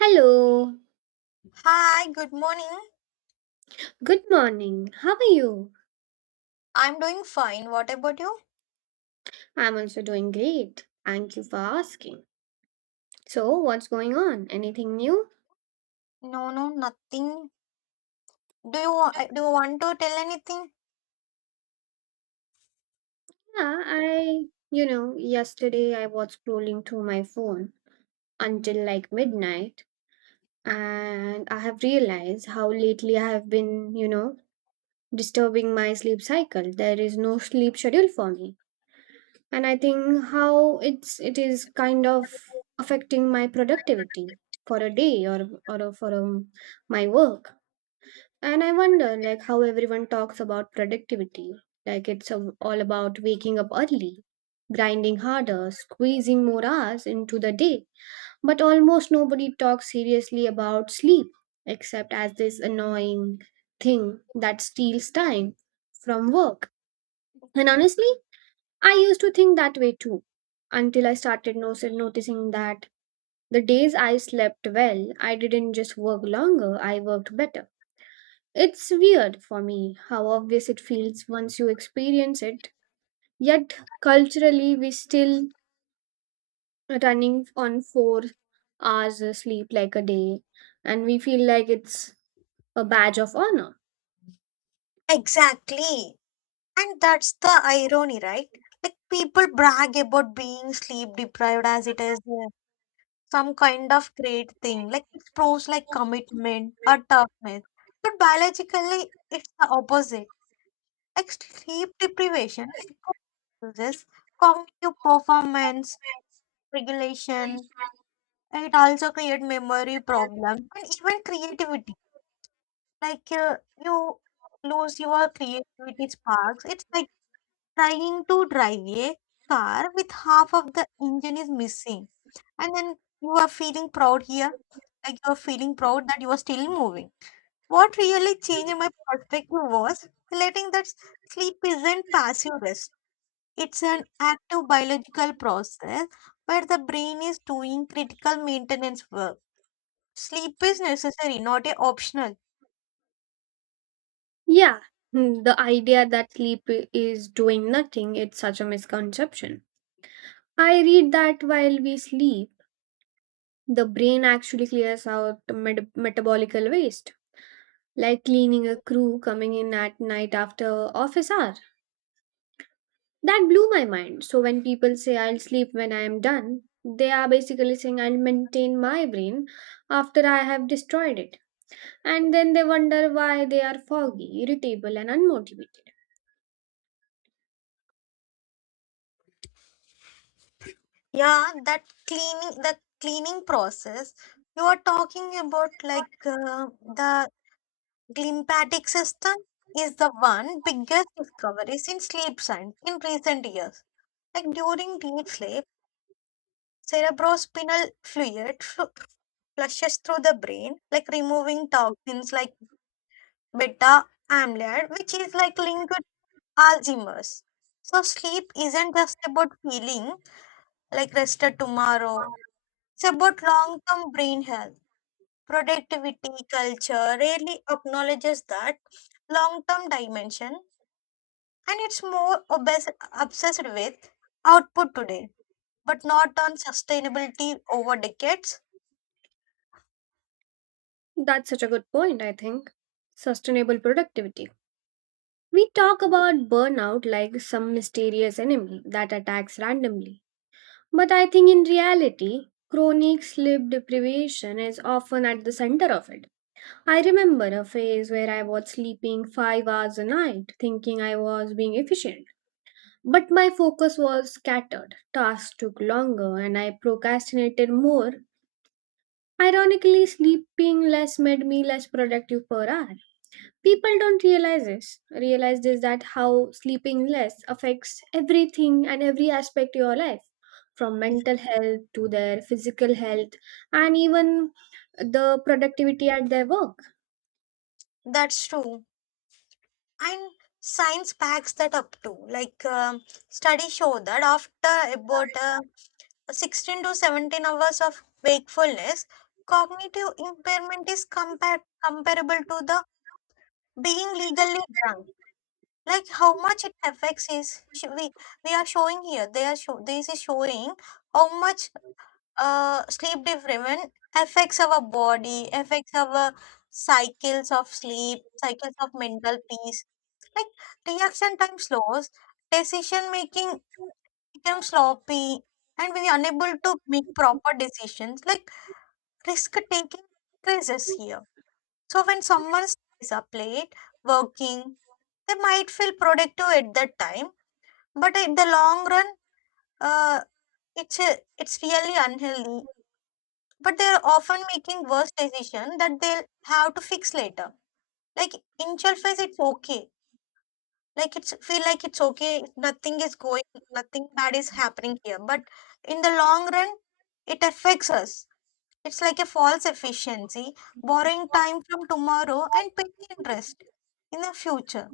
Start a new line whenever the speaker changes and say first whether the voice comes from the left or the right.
right: Hello,
left: Hi, good morning.
right: good morning. How are you?
left: I'm doing fine. What about you?
right: I'm also doing great. Thank you for asking. So, what's going on? Anything new?
left: No, no, nothing. Do you want to tell anything?
right: Yeah, I yesterday I was scrolling through my phone until like midnight, and I have realized how lately I have been, disturbing my sleep cycle. There is no sleep schedule for me. And I think how it is kind of affecting my productivity for a day or for my work. And I wonder like how everyone talks about productivity like all about waking up early, grinding harder, squeezing more hours into the day, but almost nobody talks seriously about sleep except as this annoying thing that steals time from work. And honestly, I used to think that way too, until I started noticing that the days I slept well, I didn't just work longer, I worked better. It's weird for me how obvious it feels once you experience it, yet culturally, we still running on 4 hours of sleep like a day, and we feel like it's a badge of honor.
left: Exactly. And that's the irony, right? Like people brag about being sleep deprived as it is some kind of great thing. Like it proves like commitment or toughness. But biologically, it's the opposite. Like sleep deprivation like, causes cognitive performance regulation, it also create memory problem and even creativity. Like you lose your creativity sparks. It's like trying to drive a car with half of the engine is missing, and then you are feeling proud here, like you are feeling proud that you are still moving. What really changed my perspective was letting that sleep isn't passive rest. It's an active biological process where the brain is doing critical maintenance work. Sleep is necessary, not a optional.
right: Yeah, the idea that is doing nothing, it's such a misconception. I read that while we sleep, the brain actually clears out metabolical waste, like cleaning a crew coming in at night after office hour. That blew my mind. So when people say I'll sleep when I am done, they are basically saying I'll maintain my brain after I have destroyed it. And then they wonder why they are foggy, irritable, and unmotivated.
left: Yeah, that cleaning, the cleaning process you are talking about, like the lymphatic system, is the one biggest discoveries in sleep science in recent years. Like during deep sleep, cerebrospinal flushes through the brain, like removing toxins like beta amyloid, which is like linked with Alzheimer's. So sleep isn't just about feeling like rested tomorrow. It's about long term brain health. Productivity culture rarely acknowledges that long term dimension, and it's more obsessed with output today, but not on sustainability over decades.
right: That's such a good point, I think. Sustainable productivity. We talk about burnout like some mysterious enemy that attacks randomly. But I think in reality, chronic sleep deprivation is often at the center of it. I remember a phase where I was sleeping 5 hours a night, thinking I was being efficient. But my focus was scattered, tasks took longer, and I procrastinated more. Ironically, sleeping less made me less productive per hour. People don't realize this that how sleeping less affects everything and every aspect of your life, from mental health to their physical health, and even the productivity at their work.
left: That's true. And science backs that up too. Like studies show that after about 16 to 17 hours of wakefulness, cognitive impairment is comparable to the being legally drunk, like how much it affects is we are showing here, they are show, this is showing how much sleep deprivation affects our body, affects our cycles of sleep, cycles of mental peace, like reaction time slows, decision making becomes sloppy, and we are unable to make proper decisions like risk taking increases here. So when someone stays up late working, they might feel productive at that time, but in the long run, uh, it's a, it's really unhealthy, but they're often making worse decision that they'll have to fix later. Like initial phase it's okay, like it's feel like it's okay, nothing is going, nothing bad is happening here, but in the long run it affects us. It's like a false efficiency, borrowing time from tomorrow and paying interest in the future.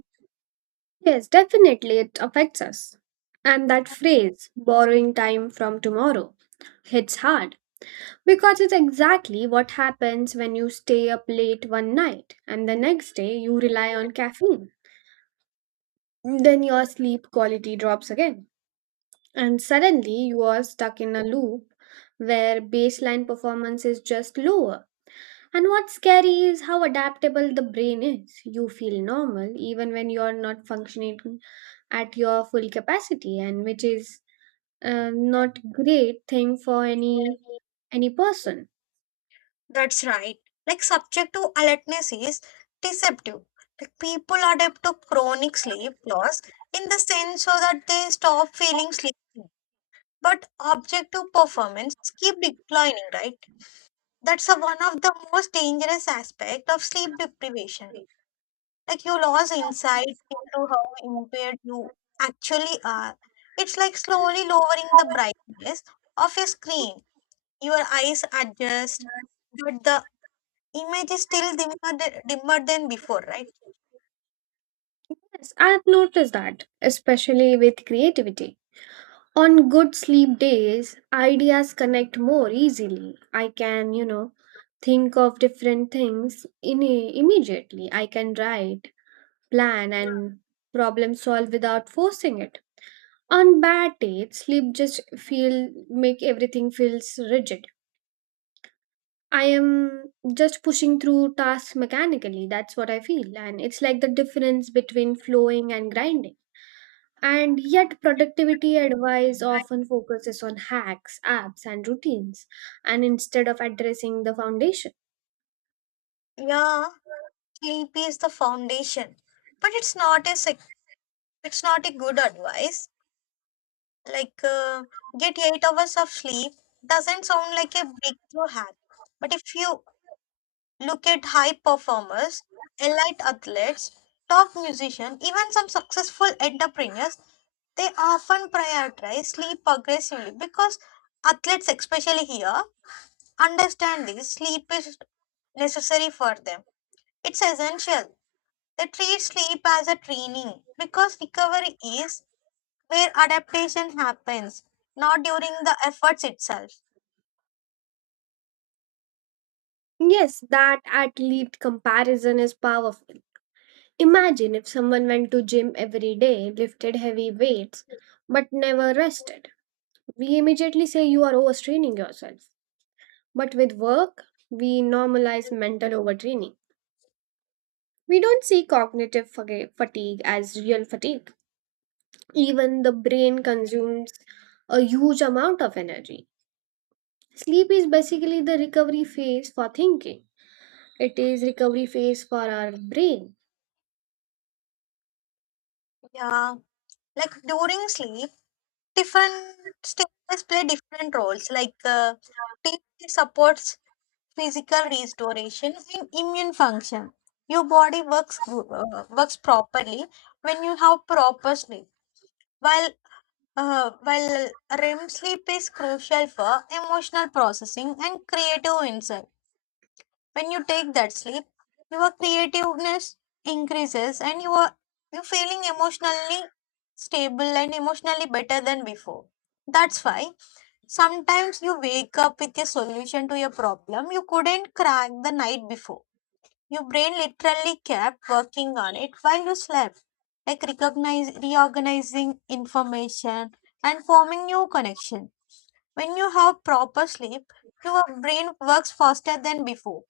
right: Yes, definitely it affects us. And that phrase borrowing time from tomorrow hits hard, because it's exactly what happens when you stay up late one night and the next day you rely on caffeine, then your sleep quality drops again. And suddenly you are stuck in a loop where baseline performance is just lower. And what's scary is how adaptable the brain is. You feel normal even when you're not functioning at your full capacity, and which is not great thing for any person.
left: That's right. Like subjective alertness is deceptive. Like people adapt to chronic sleep loss in the sense so that they stop feeling sleepy. But objective performance keep declining, right? That's a, one of the most dangerous aspect of sleep deprivation. Like you lose insight into how impaired you actually are. It's like slowly lowering the brightness of your screen. Your eyes adjust but the image is still dimmer than before, right?
right: Yes, I've noticed that, especially with creativity. On good sleep days, ideas connect more easily. I can, think of different things in immediately. I can write, plan, and problem solve without forcing it. On bad days, sleep just feel make everything feels rigid. I am just pushing through tasks mechanically. That's what I feel, and it's like the difference between flowing and grinding. And yet, productivity advice often focuses on hacks, apps, and routines, and instead of addressing the foundation.
left: Yeah, sleep is the foundation, but it's not a sec- it's not a good advice. Like get 8 hours of sleep doesn't sound like a breakthrough hack, but if you look at high performers, elite athletes, top musicians, even some successful entrepreneurs, they often prioritize sleep aggressively because athletes, especially here, understand this sleep is necessary for them. It's essential. They treat sleep as a training because recovery is where adaptation happens, not during the efforts itself.
right: Yes, that athlete comparison is powerful. Imagine if someone went to gym every day, lifted heavy weights, but never rested. We immediately say you are overstraining yourself. But with work, we normalize mental overtraining. We don't see cognitive fatigue as real fatigue. Even the brain consumes a huge amount of energy. Sleep is basically the recovery phase for thinking. It is recovery phase for our brain.
left: Yeah, like during sleep, different stages play different roles. Like sleep supports physical restoration and immune function. Your body works properly when you have proper sleep, while Uh, while REM sleep is crucial for emotional processing and creative insight. When you take that sleep, your creativeness increases and you're feeling emotionally stable and emotionally better than before. That's why sometimes you wake up with a solution to your problem you couldn't crack the night before. Your brain literally kept working on it while you slept, like recognize, reorganizing information and forming new connection. When you have proper sleep, your brain works faster than before.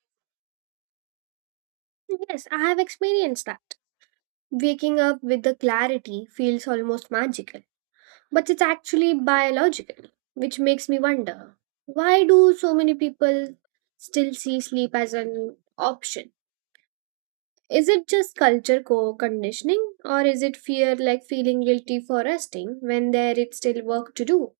right: Yes, I have experienced that. Waking up with the clarity feels almost magical, but it's actually biological, which makes me wonder why do so many people still see sleep as an option. Is it just culture conditioning or is it fear like feeling guilty for resting when there is still work to do?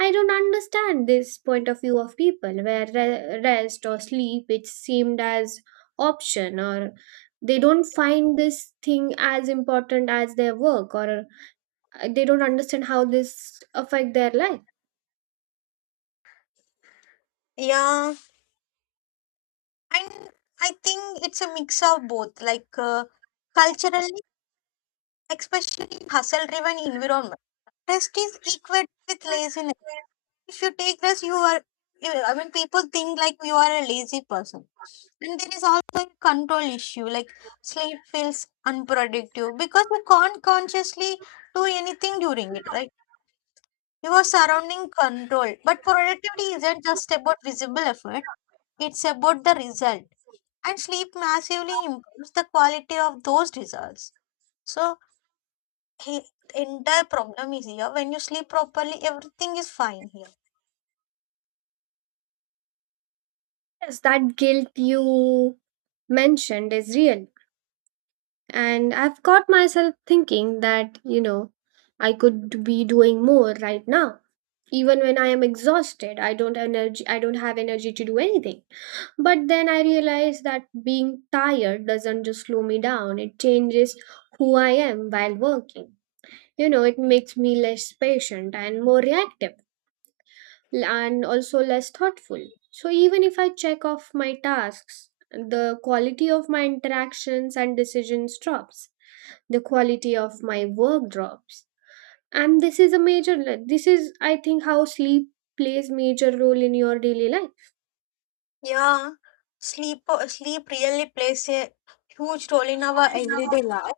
right: I don't understand this point of view of people where rest or sleep it seemed as option, or they don't find this thing as important as their work, or they don't understand how this affect their life.
left: Yeah, and I think it's a mix of both. Like culturally, especially in hustle driven environment, rest is equated with laziness. If you take rest you are, I mean people think like you are a lazy person. And there is also a control issue, like sleep feels unproductive because you can't consciously do anything during it, right? Your surrounding control, but productivity isn't just about visible effort, it's about the result, and sleep massively improves the quality of those results. So he, the entire problem is here. When you sleep properly, everything is fine here.
right: Yes, that guilt you mentioned is real. And I've caught myself thinking that, I could be doing more right now. Even when I am exhausted, I don't have energy to do anything. But then I realize that being tired doesn't just slow me down. It changes who I am while working. You know, it makes me less patient and more reactive, and also less thoughtful. So even if I check off my tasks, the quality of my interactions and decisions drops, the quality of my work drops. And this is a major, this is I think how sleep plays major role in your daily life.
left: Yeah, sleep really plays a huge role in our everyday life.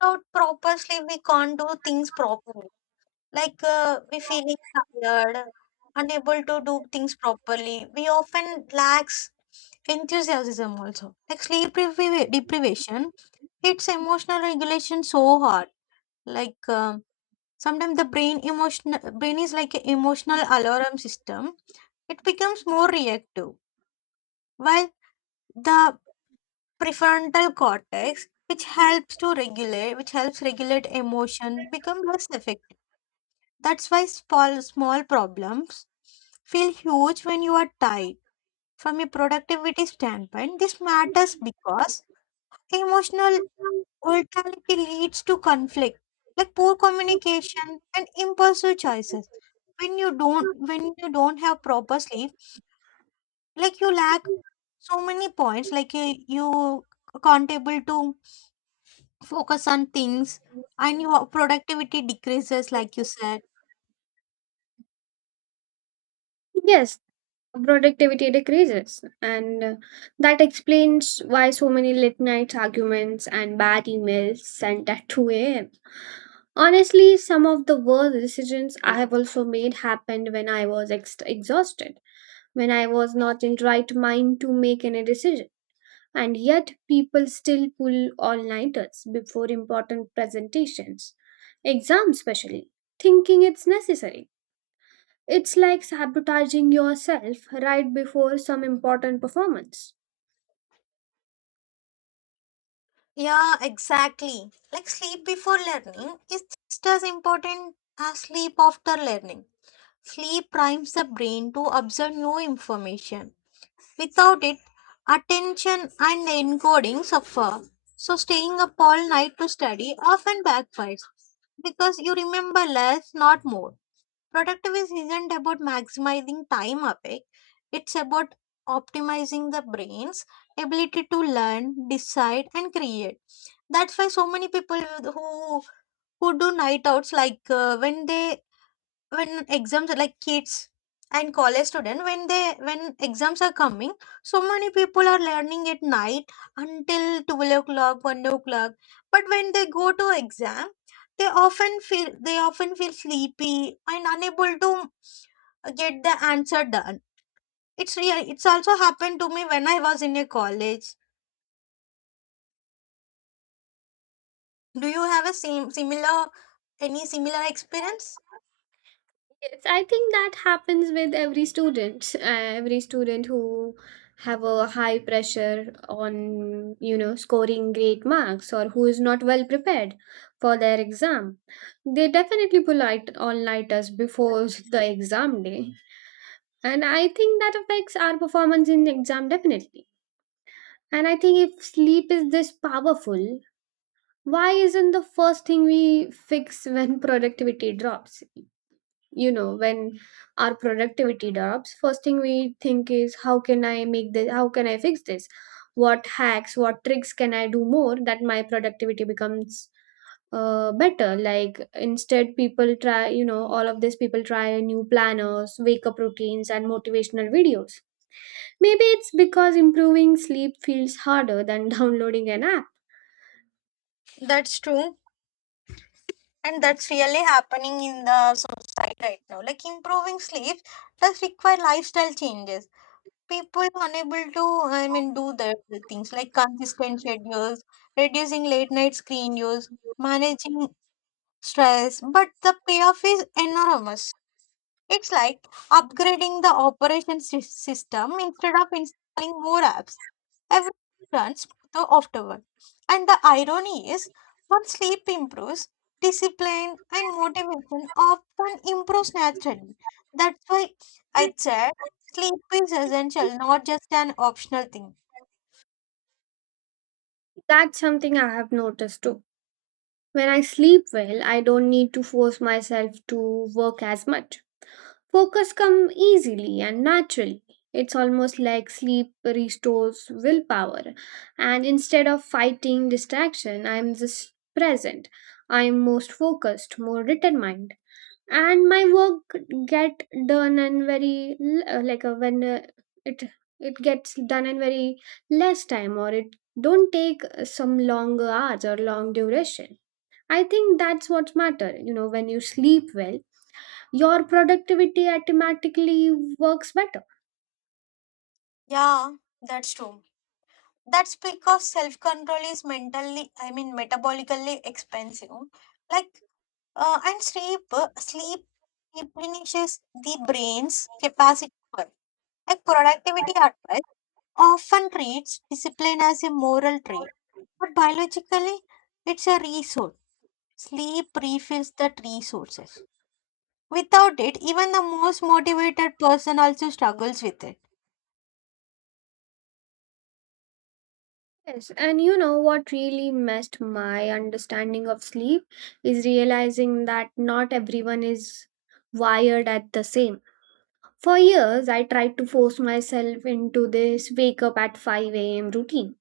left: Without proper sleep, we can't do things properly. Like we feeling tired, unable to do things properly. We often lacks enthusiasm also. Like sleep deprivation, it's emotional regulation so hard. Like. um Sometimes the brain emotional brain is like an emotional alarm system, it becomes more reactive, while the prefrontal cortex which helps to regulate which helps regulate emotion become less effective. That's why small small problems feel huge when you are tired. From a productivity standpoint this matters because emotional virtuality leads to conflict, like poor communication and impulsive choices. When you don't have proper sleep, like you lack so many points. Like you can't able to focus on things, and your productivity decreases, like you said.
right: Yes, productivity decreases. And that explains why so many late night arguments and bad emails sent at 2 a.m. Honestly, some of the worst decisions I have also made happened when I was exhausted, when I was not in right mind to make any decision. And yet people still pull all nighters before important presentations, exams especially, thinking it's necessary. It's like sabotaging yourself right before some important performance.
left: Yeah, exactly. Like sleep before learning is just as important as sleep after learning. Sleep primes the brain to absorb new information. Without it, attention and encoding suffer. So, staying up all night to study often backfires because you remember less, not more. Productivity isn't about maximizing time awake, it's about optimizing the brain's ability to learn, decide, and create. That's why so many people who do night outs, like when exams are, like kids and college student, when they when exams are coming, so many people are learning at night until 12 o'clock, 1 o'clock, but when they go to exam they often feel sleepy and unable to get the answer done. It's real, it's also happened to me when I was in a college. Do you have a same similar any similar experience?
right: Yes, I think that happens with every student who have a high pressure on, you know, scoring great marks, or who is not well prepared for their exam. They definitely pull out all nighters before the exam day. And I think that affects our performance in the exam definitely. And I think, if sleep is this powerful, why isn't the first thing we fix when productivity drops? You know, when our productivity drops, first thing we think is how can I fix this? What hacks, what tricks can I do more that my productivity becomes better. Like, instead, people try, you know, all of these people try new planners, wake up routines, and motivational videos. Maybe it's because improving sleep feels harder than downloading an app.
left: That's true, and that's really happening in the right now. Like improving sleep does require lifestyle changes, people unable to, I mean, do the things like consistent schedules, reducing late night screen use, managing stress, but the payoff is enormous. It's like upgrading the operation system instead of installing more apps. Everyone runs to the afterward. And the irony is, once sleep improves, discipline and motivation often improves naturally. That's why I said sleep is essential, not just an optional thing.
right: That's something I have noticed too. When I sleep well, I don't need to force myself to work as much. Focus come easily and naturally. It's almost like sleep restores willpower. And instead of fighting distraction, I'm just present. I'm most focused, more determined. And my work get done in very like a, when it it gets done in very less time, or it don't take some long hours or long duration. I think that's what matter. You know, when you sleep well, your productivity automatically works better.
left: Yeah, that's true. That's because self control is mentally, I mean, metabolically expensive. Like, and sleep replenishes the brain's capacity for like productivity advice, often treats discipline as a moral trait, but biologically, it's a resource. Sleep refills that resources. Without it, even the most motivated person also struggles with it.
right: Yes, and you know what really messed my understanding of sleep is realizing that not everyone is wired at the same. For years, I tried to force myself into this wake up at 5 a.m. routine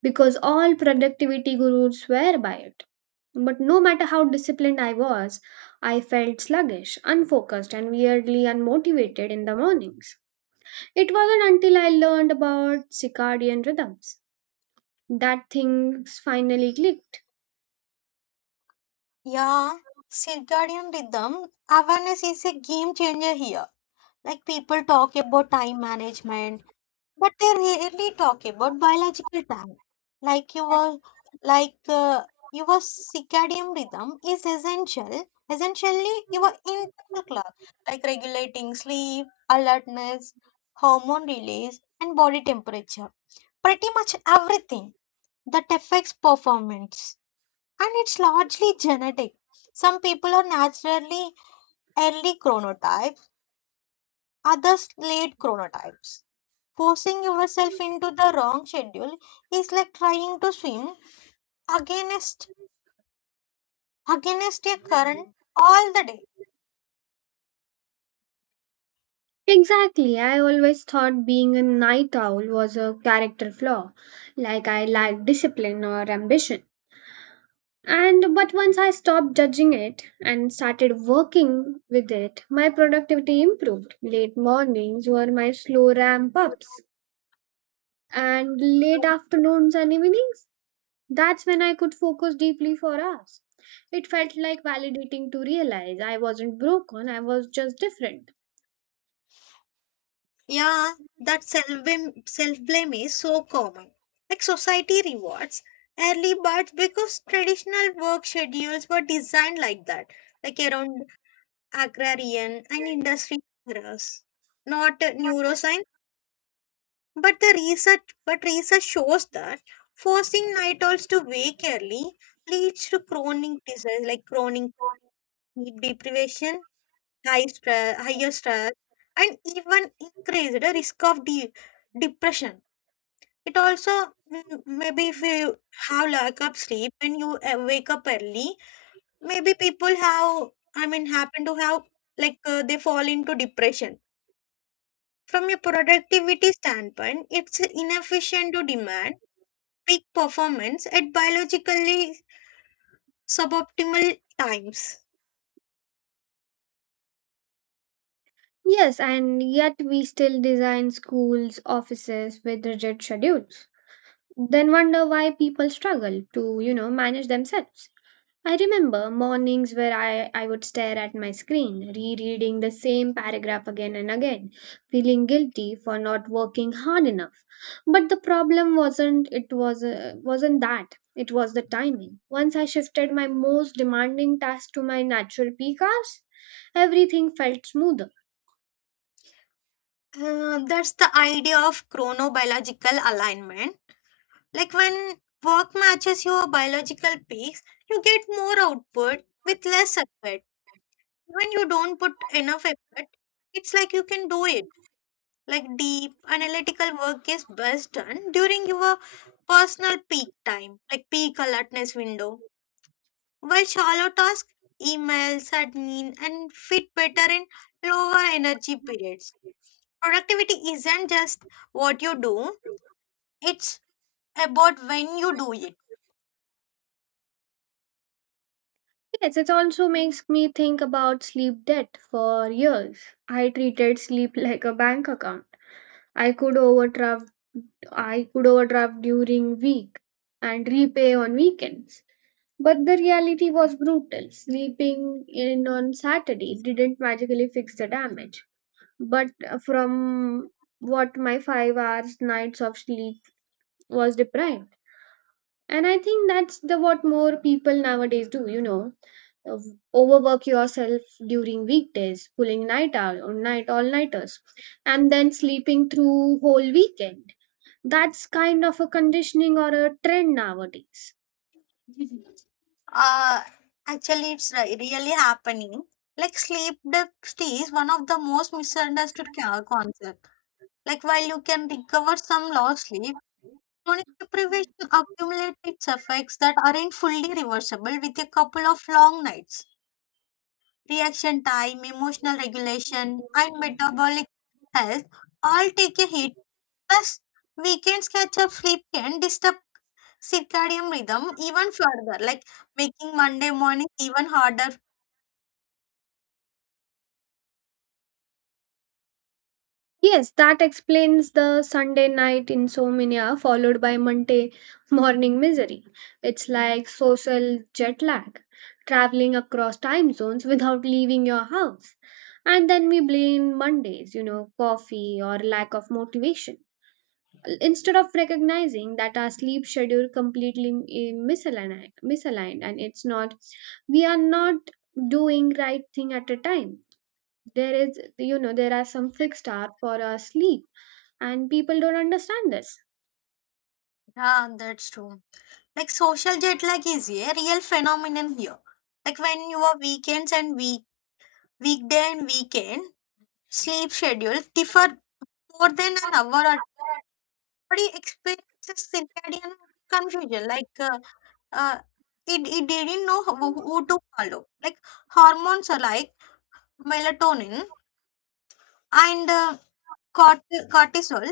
right: because all productivity gurus swear by it. But no matter how disciplined I was, I felt sluggish, unfocused, and weirdly unmotivated in the mornings. It wasn't until I learned about circadian rhythms that things finally clicked.
left: Yeah, circadian rhythm awareness is a game changer here. Like people talk about time management, but they rarely talk about biological time. Like your like uh, your circadian rhythm is essential. Essentially, your internal clock, like regulating sleep, alertness, hormone release, and body temperature. Pretty much everything that affects performance, and it's largely genetic. Some people are naturally early chronotypes, others late chronotypes. Forcing yourself into the wrong schedule is like trying to swim against against a current all the day.
right: Exactly, I always thought being a night owl was a character flaw, like I lacked discipline or ambition. And but once I stopped judging it and started working with it, my productivity improved. Late mornings were my slow ramp ups, and late afternoons and evenings, that's when I could focus deeply for hours. It felt like validating to realize I wasn't broken, I was just different.
left: Yeah, that self blame is so common. Like society rewards early birds because traditional work schedules were designed like that, like around agrarian and industry errors, not neuroscience. But research shows that forcing night owls to wake early leads to chronic disease, like chronic sleep deprivation, higher stress, and even increased risk of depression. It also, mm, maybe if you have lack of sleep and you wake up early, maybe people have, I mean, happen to have, like they fall into depression. From a productivity standpoint, it's inefficient to demand peak performance at biologically suboptimal times.
right: Yes, and yet we still design schools, offices with rigid schedules. Then wonder why people struggle to, manage themselves. I remember mornings where I would stare at my screen, rereading the same paragraph again and again, feeling guilty for not working hard enough. But the problem wasn't that. It was the timing. Once I shifted my most demanding task to my natural peak hours, everything felt smoother.
left: That's the idea of chronobiological alignment. Like when work matches your biological peaks, you get more output with less effort. When you don't put enough effort, it's like you can do it. Like deep analytical work is best done during your personal peak time, like peak alertness window. While shallow tasks, emails, admin, and fit better in lower energy periods. Productivity isn't just what you do, it's about when you do it.
right: Yes, it also makes me think about sleep debt for years. I treated sleep like a bank account. I could overdraft I could overdraft during week and repay on weekends. But the reality was brutal. Sleeping in on Saturday didn't magically fix the damage. But from what my 5 hours nights of sleep was deprived. And I think that's the what more people nowadays do, you know. Uh, Overwork yourself during weekdays, pulling night out or night all nighters, and then sleeping through whole weekend. That's kind of a conditioning or a trend nowadays.
left: Uh, actually, it's really happening. Like sleep deprivation is one of the most misunderstood concept. Like while you can recover some lost sleep, chronic deprivation accumulates its effects that aren't fully reversible with a couple of long nights. Reaction time, emotional regulation, and metabolic health all take a hit. Plus, weekends catch up sleep can disturb circadian rhythm even further, like making Monday morning even harder.
right: Yes, that explains the Sunday night insomnia followed by Monday morning misery. It's like social jet lag, traveling across time zones without leaving your house. And then we blame Mondays, you know, coffee or lack of motivation, instead of recognizing that our sleep schedule completely misaligned, and it's not, we are not doing right thing at a time. There is, you know, there are some fixed hour for our sleep, and people don't understand this.
left: Yeah, that's true. Like social jet lag is a real phenomenon here. Like when your weekends and week weekday and weekend sleep schedules differ more than an hour, our body experiences circadian confusion. Like Uh, it, it didn't know who to follow. Like hormones are like melatonin and cort- cortisol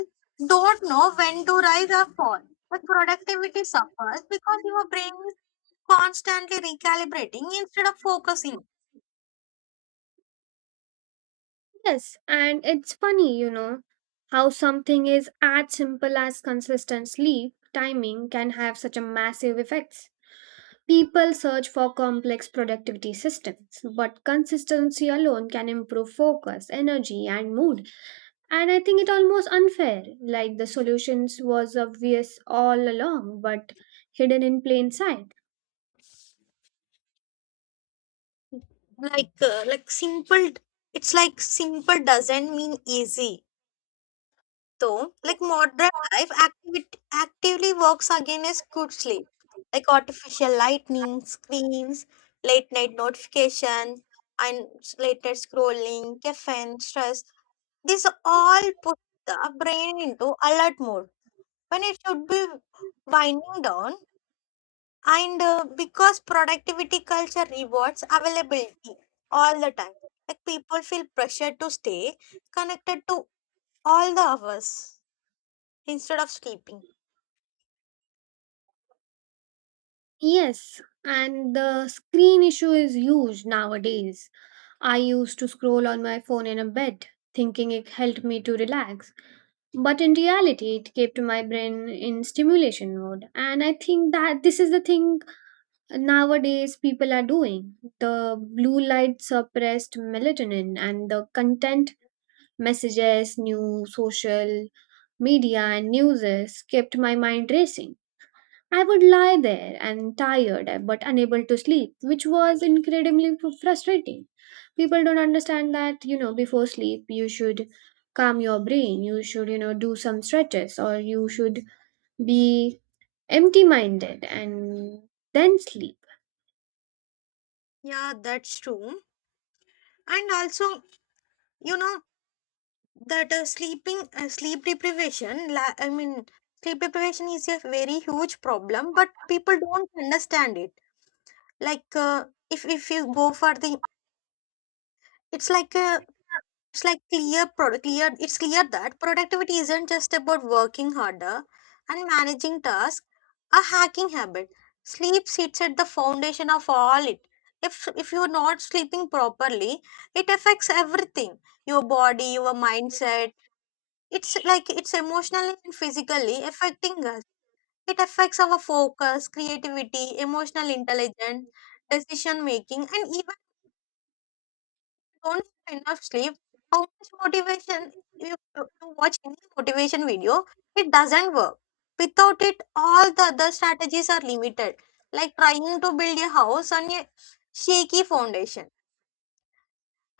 left: don't know when to rise or fall. But productivity suffers because your brain is constantly recalibrating instead of focusing.
right: Yes, and it's funny, you know, how something is as simple as consistent sleep timing can have such a massive effects. People search for complex productivity systems, but consistency alone can improve focus, energy, and mood. And I think it almost unfair, like the solutions was obvious all along, but hidden in plain sight.
left: Like uh, like simple, it's like simple doesn't mean easy. So, like modern life activity actively works against good sleep, like artificial lightning, screens, late night notification, and late night scrolling, caffeine, stress. These all put the brain into alert mode when it should be winding down. And because productivity culture rewards availability all the time, like people feel pressure to stay connected to all the hours instead of sleeping.
right: Yes, and the screen issue is huge nowadays. I used to scroll on my phone in a bed, thinking it helped me to relax. But in reality, it kept my brain in stimulation mode. And I think that this is the thing nowadays people are doing. The blue light suppressed melatonin, and the content messages, new social media, and newses kept my mind racing. I would lie there and tired but unable to sleep, which was incredibly frustrating. People don't understand that, you know, before sleep you should calm your brain, you should, you know, do some stretches, or you should be empty minded and then sleep.
left: Yeah, that's true. And also, you know that sleep deprivation. Sleep deprivation is a very huge problem, but people don't understand it. Like, if you go for the, it's like a, it's like clear product clear it's clear that productivity isn't just about working harder and managing tasks, a hacking habit. Sleep sits at the foundation of all it. If you're not sleeping properly, it affects everything. Your body, your mindset. It's like it's emotionally and physically affecting us. It affects our focus, creativity, emotional intelligence, decision making, and even don't have enough sleep, how much motivation you watch any motivation video, it doesn't work. Without it, all the other strategies are limited, like trying to build a house on a shaky foundation.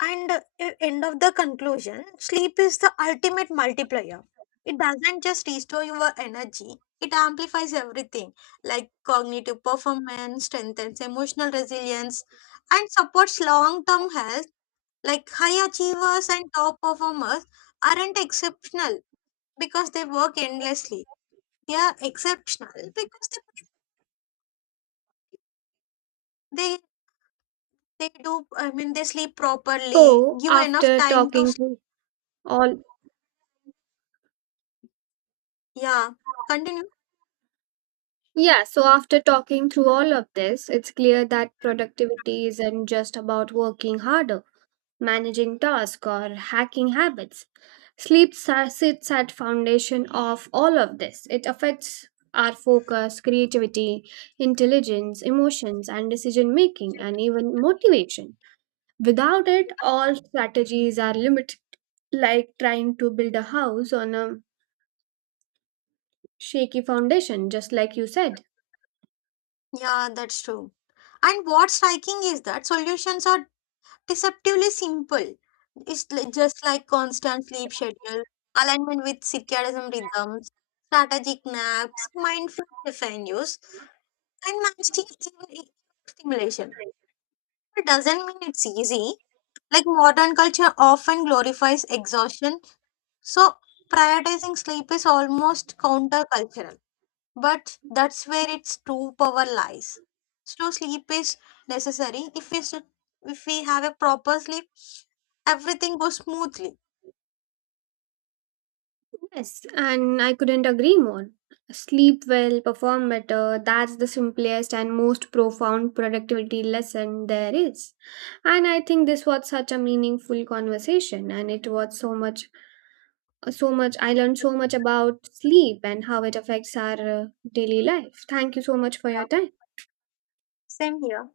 left: And end of the conclusion, sleep is the ultimate multiplier. It doesn't just restore your energy, it amplifies everything, like cognitive performance, strengthens emotional resilience, and supports long term health. Like high achievers and top performers aren't exceptional because they work endlessly. They are exceptional because they, they do, I mean, they sleep properly,
right: So
left: give enough
right: after
left: time to
right: talking
left: sleep.
right: through all,
left: Yeah. Continue.
right: yeah, so after talking through all of this, it's clear that productivity isn't just about working harder, managing tasks, or hacking habits. Sleep sits at foundation of all of this. It affects our focus, creativity, intelligence, emotions, and decision making, and even motivation. Without it, all strategies are limited, like trying to build a house on a shaky foundation, just like you said.
left: Yeah, that's true. And what's striking is that solutions are deceptively simple. Just like constant sleep schedule, alignment with circadian rhythms, strategic naps, mindful caffeine use, and managing even stimulation. It doesn't mean it's easy. Like modern culture often glorifies exhaustion, so prioritizing sleep is almost countercultural. But that's where its true power lies. So sleep is necessary. If we should, if we have a proper sleep, everything goes smoothly.
right: Yes, and I couldn't agree more. Sleep well, perform better. That's the simplest and most profound productivity lesson there is. And I think this was such a meaningful conversation, and it was so much, I learned so much about sleep and how it affects our uh, daily life. Thank you so much for your
left: Yeah,
right: time.
left: same here.